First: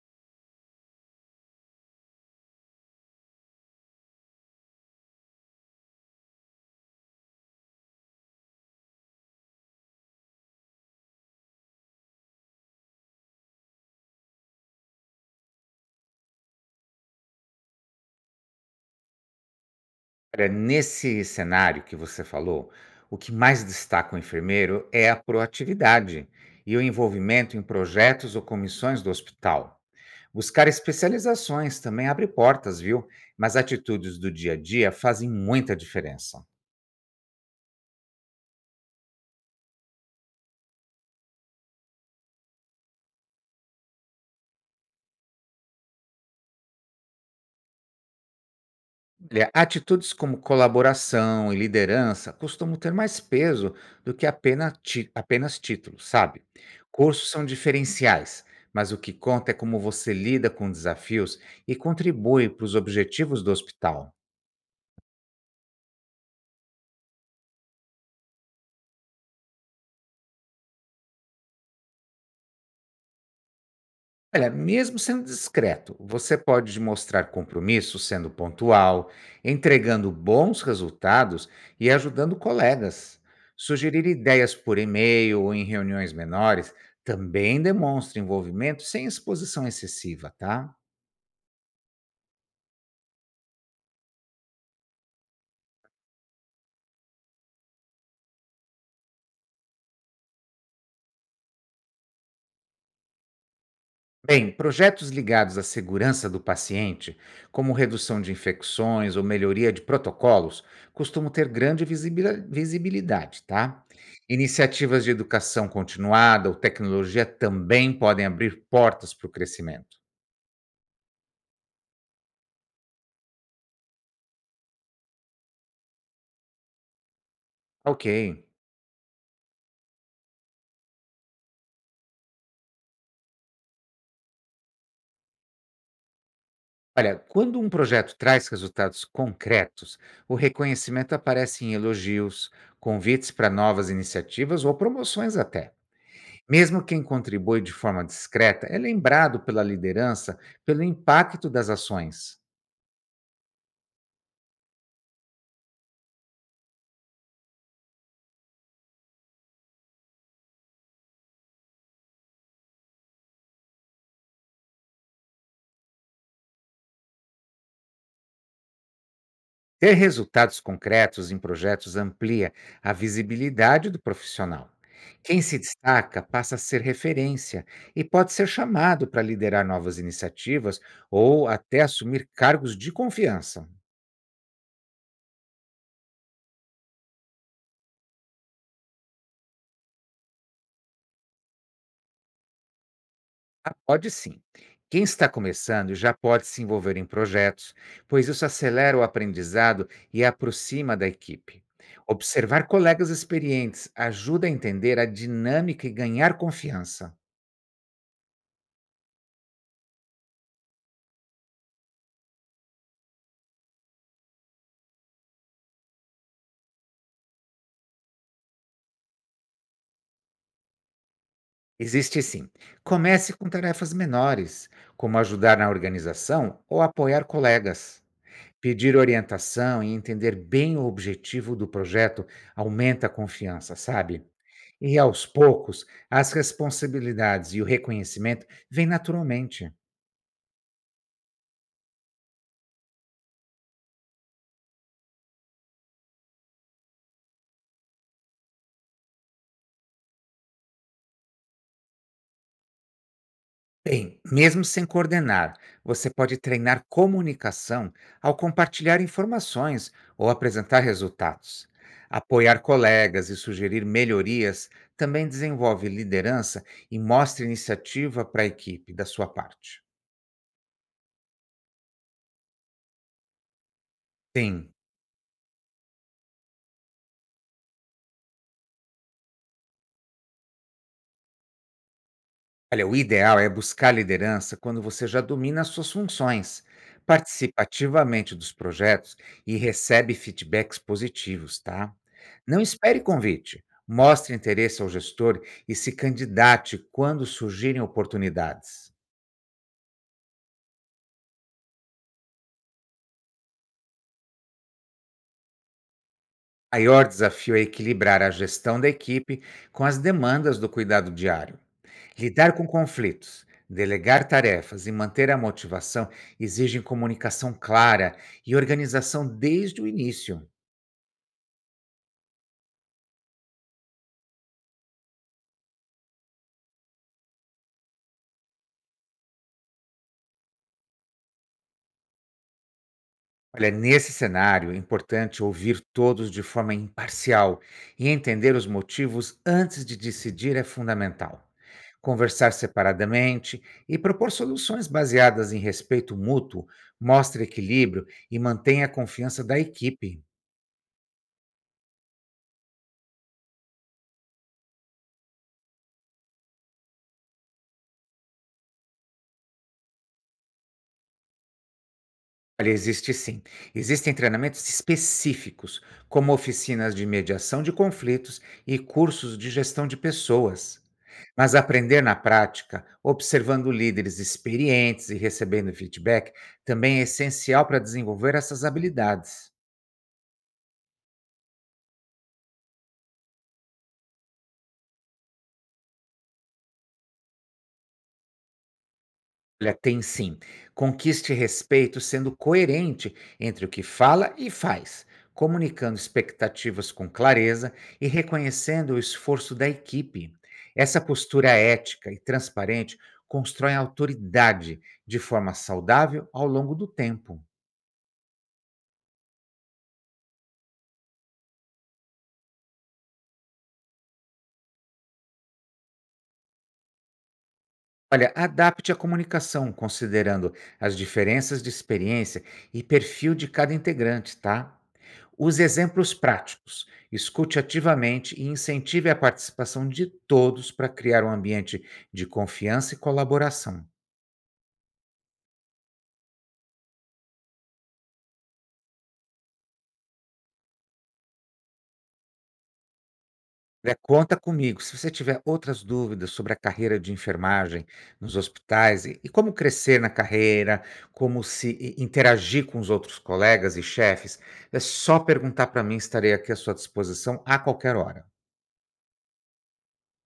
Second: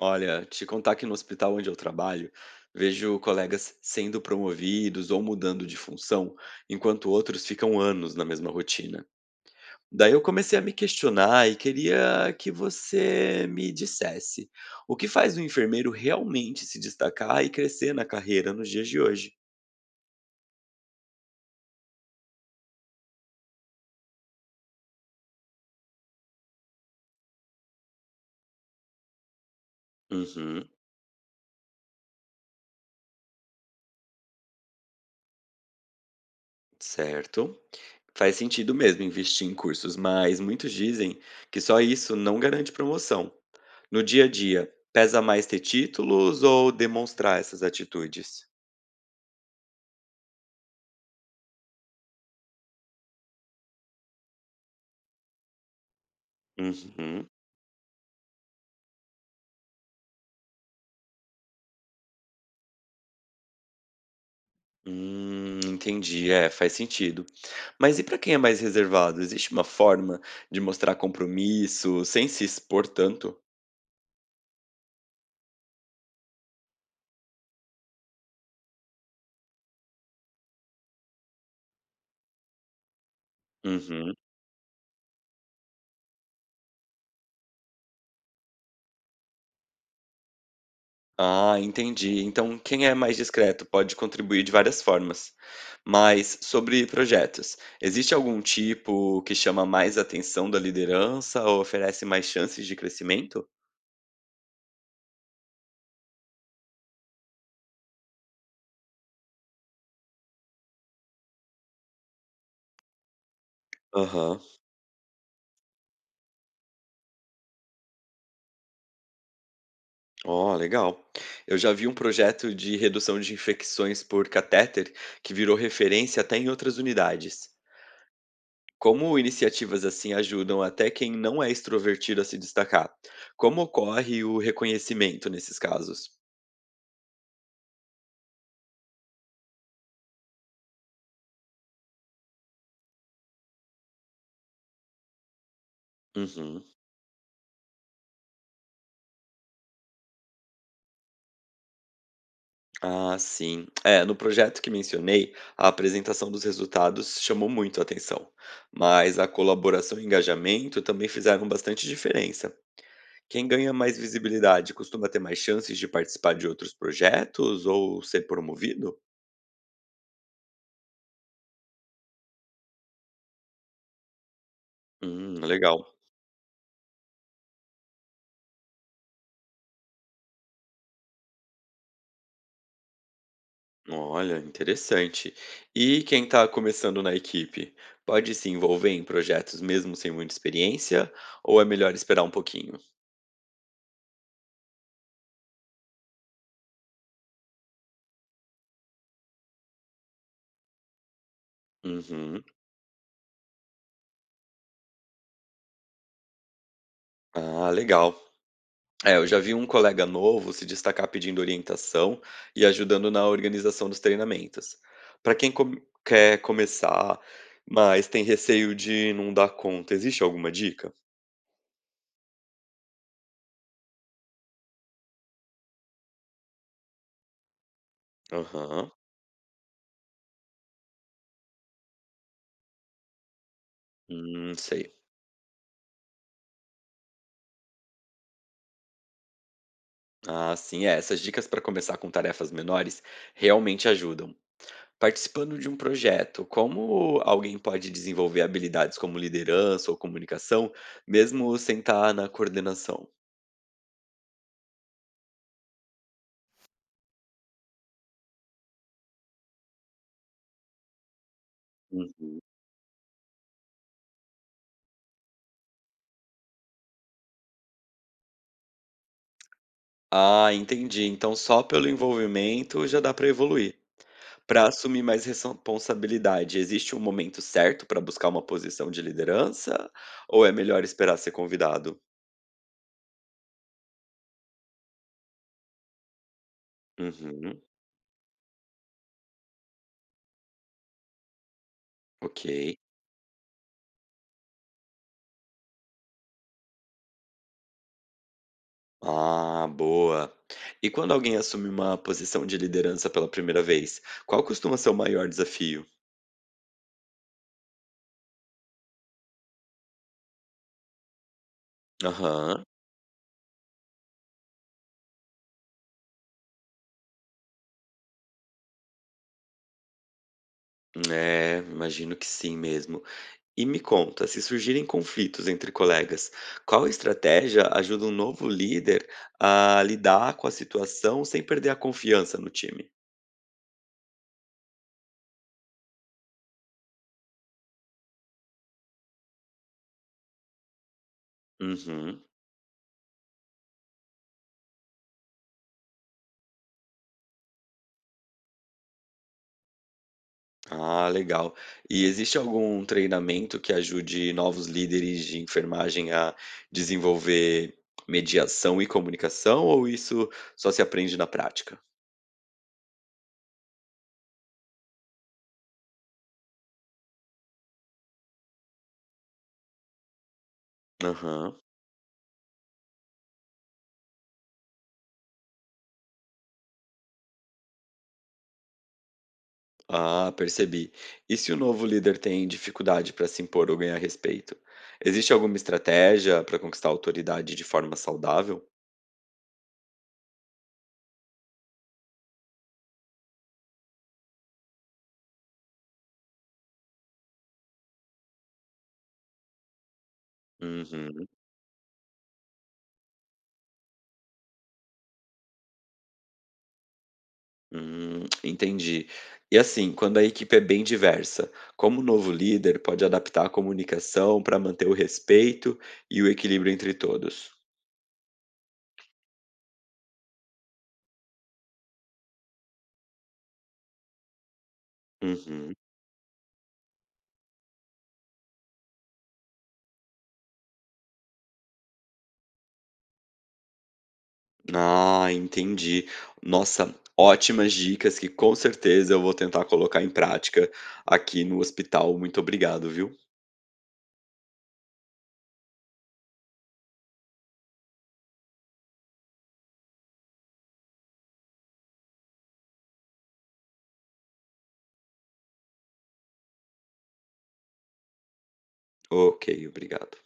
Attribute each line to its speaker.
Speaker 1: Olha, te contar que no hospital onde eu trabalho, vejo colegas sendo promovidos ou mudando de função, enquanto outros ficam anos na mesma rotina. Daí eu comecei a me questionar e queria que você me dissesse o que faz um enfermeiro realmente se destacar e crescer na carreira nos dias de hoje.
Speaker 2: Olha, nesse cenário que você falou, o que mais destaca o enfermeiro é a proatividade e o envolvimento em projetos ou comissões do hospital.
Speaker 1: Uhum,
Speaker 2: Buscar especializações também abre portas, viu? Mas atitudes do dia a dia fazem muita diferença.
Speaker 1: certo. Faz sentido mesmo investir em cursos, mas muitos dizem que só isso não garante promoção. No dia a dia, pesa mais ter títulos ou demonstrar essas atitudes?
Speaker 2: Olha, atitudes como colaboração e liderança costumam ter mais peso do que apenas títulos, sabe? Cursos
Speaker 1: Uhum.
Speaker 2: são diferenciais, mas o que conta é como você lida com desafios e contribui para os objetivos do hospital.
Speaker 1: Entendi, é, faz sentido. Mas e para quem é mais reservado, existe uma forma de mostrar compromisso sem se expor tanto?
Speaker 2: Olha, mesmo sendo discreto, você pode mostrar compromisso sendo pontual, entregando bons resultados e ajudando colegas. Sugerir
Speaker 1: Uhum.
Speaker 2: ideias por e-mail ou em reuniões menores também demonstra envolvimento sem exposição excessiva, tá?
Speaker 1: Ah, entendi. Então, quem é mais discreto pode contribuir de várias formas. Mas sobre projetos, existe algum tipo que chama mais atenção da liderança ou oferece mais chances de crescimento?
Speaker 2: Bem, projetos ligados à segurança do paciente, como redução de infecções ou melhoria de protocolos, costumam ter grande visibilidade, tá?
Speaker 1: Aham.
Speaker 2: Iniciativas de educação continuada ou tecnologia também podem abrir portas para o crescimento.
Speaker 1: Ó, legal. Eu já vi um projeto de redução de infecções por catéter que virou referência até em outras unidades.
Speaker 2: Ok.
Speaker 1: Como iniciativas assim ajudam até quem não é extrovertido a se destacar? Como ocorre o reconhecimento nesses casos?
Speaker 2: Olha, quando um projeto traz resultados concretos, o reconhecimento aparece em elogios, convites para novas iniciativas ou promoções até.
Speaker 1: Uhum.
Speaker 2: Mesmo quem contribui de forma discreta é lembrado pela liderança pelo impacto das ações.
Speaker 1: Ah, sim. É, no projeto que mencionei, a apresentação dos resultados chamou muito a atenção, mas a colaboração e engajamento também fizeram bastante diferença. Quem ganha mais visibilidade costuma ter mais chances de participar de outros projetos ou ser promovido?
Speaker 2: Ter resultados concretos em projetos amplia a visibilidade do profissional. Quem se
Speaker 1: Legal.
Speaker 2: destaca passa a ser referência e pode ser chamado para liderar novas iniciativas ou até assumir cargos de confiança.
Speaker 1: Olha, interessante. E quem está começando na equipe, pode se envolver em projetos mesmo sem muita experiência ou é melhor esperar um pouquinho?
Speaker 2: Ah, pode sim. Quem está começando já pode se envolver em projetos, pois isso acelera o aprendizado e aproxima da equipe.
Speaker 1: Uhum.
Speaker 2: Observar colegas experientes ajuda a entender a dinâmica e ganhar confiança.
Speaker 1: Ah, legal. É, eu já vi um colega novo se destacar pedindo orientação e ajudando na organização dos treinamentos. Para quem quer começar, mas tem receio de não dar conta, existe alguma dica?
Speaker 2: Existe sim. Comece com tarefas menores, como ajudar na organização ou apoiar colegas.
Speaker 1: Aham.
Speaker 2: Pedir orientação e entender bem o objetivo do projeto aumenta a confiança, sabe?
Speaker 1: Sei.
Speaker 2: E aos poucos, as responsabilidades e o reconhecimento vêm naturalmente.
Speaker 1: Ah, sim, é. Essas dicas para começar com tarefas menores realmente ajudam. Participando de um projeto, como alguém pode desenvolver habilidades como liderança ou comunicação, mesmo sem estar na coordenação?
Speaker 2: Bem, mesmo sem coordenar, você pode treinar comunicação ao compartilhar informações ou apresentar resultados.
Speaker 1: Uhum.
Speaker 2: Apoiar colegas e sugerir melhorias também desenvolve liderança e mostra iniciativa para a equipe da sua parte.
Speaker 1: Ah, entendi. Então só pelo envolvimento já dá para evoluir. Para
Speaker 2: Sim.
Speaker 1: assumir mais responsabilidade, existe um momento certo para buscar uma posição de liderança ou é melhor esperar ser convidado?
Speaker 2: Olha, o ideal é buscar liderança quando você já domina as suas funções,
Speaker 1: Uhum,
Speaker 2: participa ativamente dos projetos e recebe feedbacks positivos, tá?
Speaker 1: ok.
Speaker 2: Não espere convite, mostre interesse ao gestor e se candidate quando surgirem oportunidades.
Speaker 1: Ah, boa. E quando alguém assume uma posição de liderança pela primeira vez, qual costuma ser o maior desafio?
Speaker 2: O maior desafio é equilibrar a gestão da equipe com as demandas do cuidado diário. Lidar
Speaker 1: Aham.
Speaker 2: com conflitos, delegar tarefas e manter a motivação exigem comunicação clara e organização desde o início.
Speaker 1: É, imagino que sim mesmo. E me conta, se surgirem conflitos entre colegas, qual estratégia ajuda um novo líder a lidar com a situação sem perder a confiança no time?
Speaker 2: Olha, nesse cenário, é importante ouvir todos de forma imparcial e entender os motivos antes de decidir é fundamental.
Speaker 1: Uhum.
Speaker 2: Conversar separadamente e propor soluções baseadas em respeito mútuo mostra equilíbrio e mantém a confiança da equipe.
Speaker 1: Ah, legal. E existe algum treinamento que ajude novos líderes de enfermagem a desenvolver mediação e comunicação, ou isso só se aprende na prática?
Speaker 2: Olha, existe sim. Existem treinamentos específicos, como oficinas de mediação de conflitos e cursos de gestão de pessoas. Mas
Speaker 1: Aham.
Speaker 2: aprender na prática, observando líderes experientes e recebendo feedback, também é essencial para desenvolver essas habilidades.
Speaker 1: Ah, percebi. E se o novo líder tem dificuldade para se impor ou ganhar respeito? Existe alguma estratégia para conquistar a autoridade de forma saudável?
Speaker 2: Olha, tem sim. Conquiste respeito sendo coerente entre o que fala e faz, comunicando expectativas com clareza e reconhecendo o esforço da equipe. Essa
Speaker 1: Uhum,
Speaker 2: postura ética e transparente constrói autoridade de forma saudável ao longo do tempo.
Speaker 1: entendi. E assim, quando a equipe é bem diversa, como o novo líder pode adaptar a comunicação para manter o respeito e o equilíbrio entre todos?
Speaker 2: Olha, adapte a comunicação, considerando as diferenças de experiência e perfil de cada integrante, tá? Use
Speaker 1: Uhum.
Speaker 2: exemplos práticos, escute ativamente e incentive a participação de todos para criar um ambiente de confiança e colaboração.
Speaker 1: Ah, entendi. Nossa, ótimas dicas que com certeza eu vou tentar colocar em prática aqui no hospital. Muito obrigado, viu?
Speaker 2: Olha, conta comigo. Se você tiver outras dúvidas sobre a carreira de enfermagem nos hospitais e como crescer na carreira, como se interagir com os outros colegas e chefes, é só perguntar para mim, estarei aqui à sua disposição a qualquer hora.
Speaker 1: Ok, obrigado.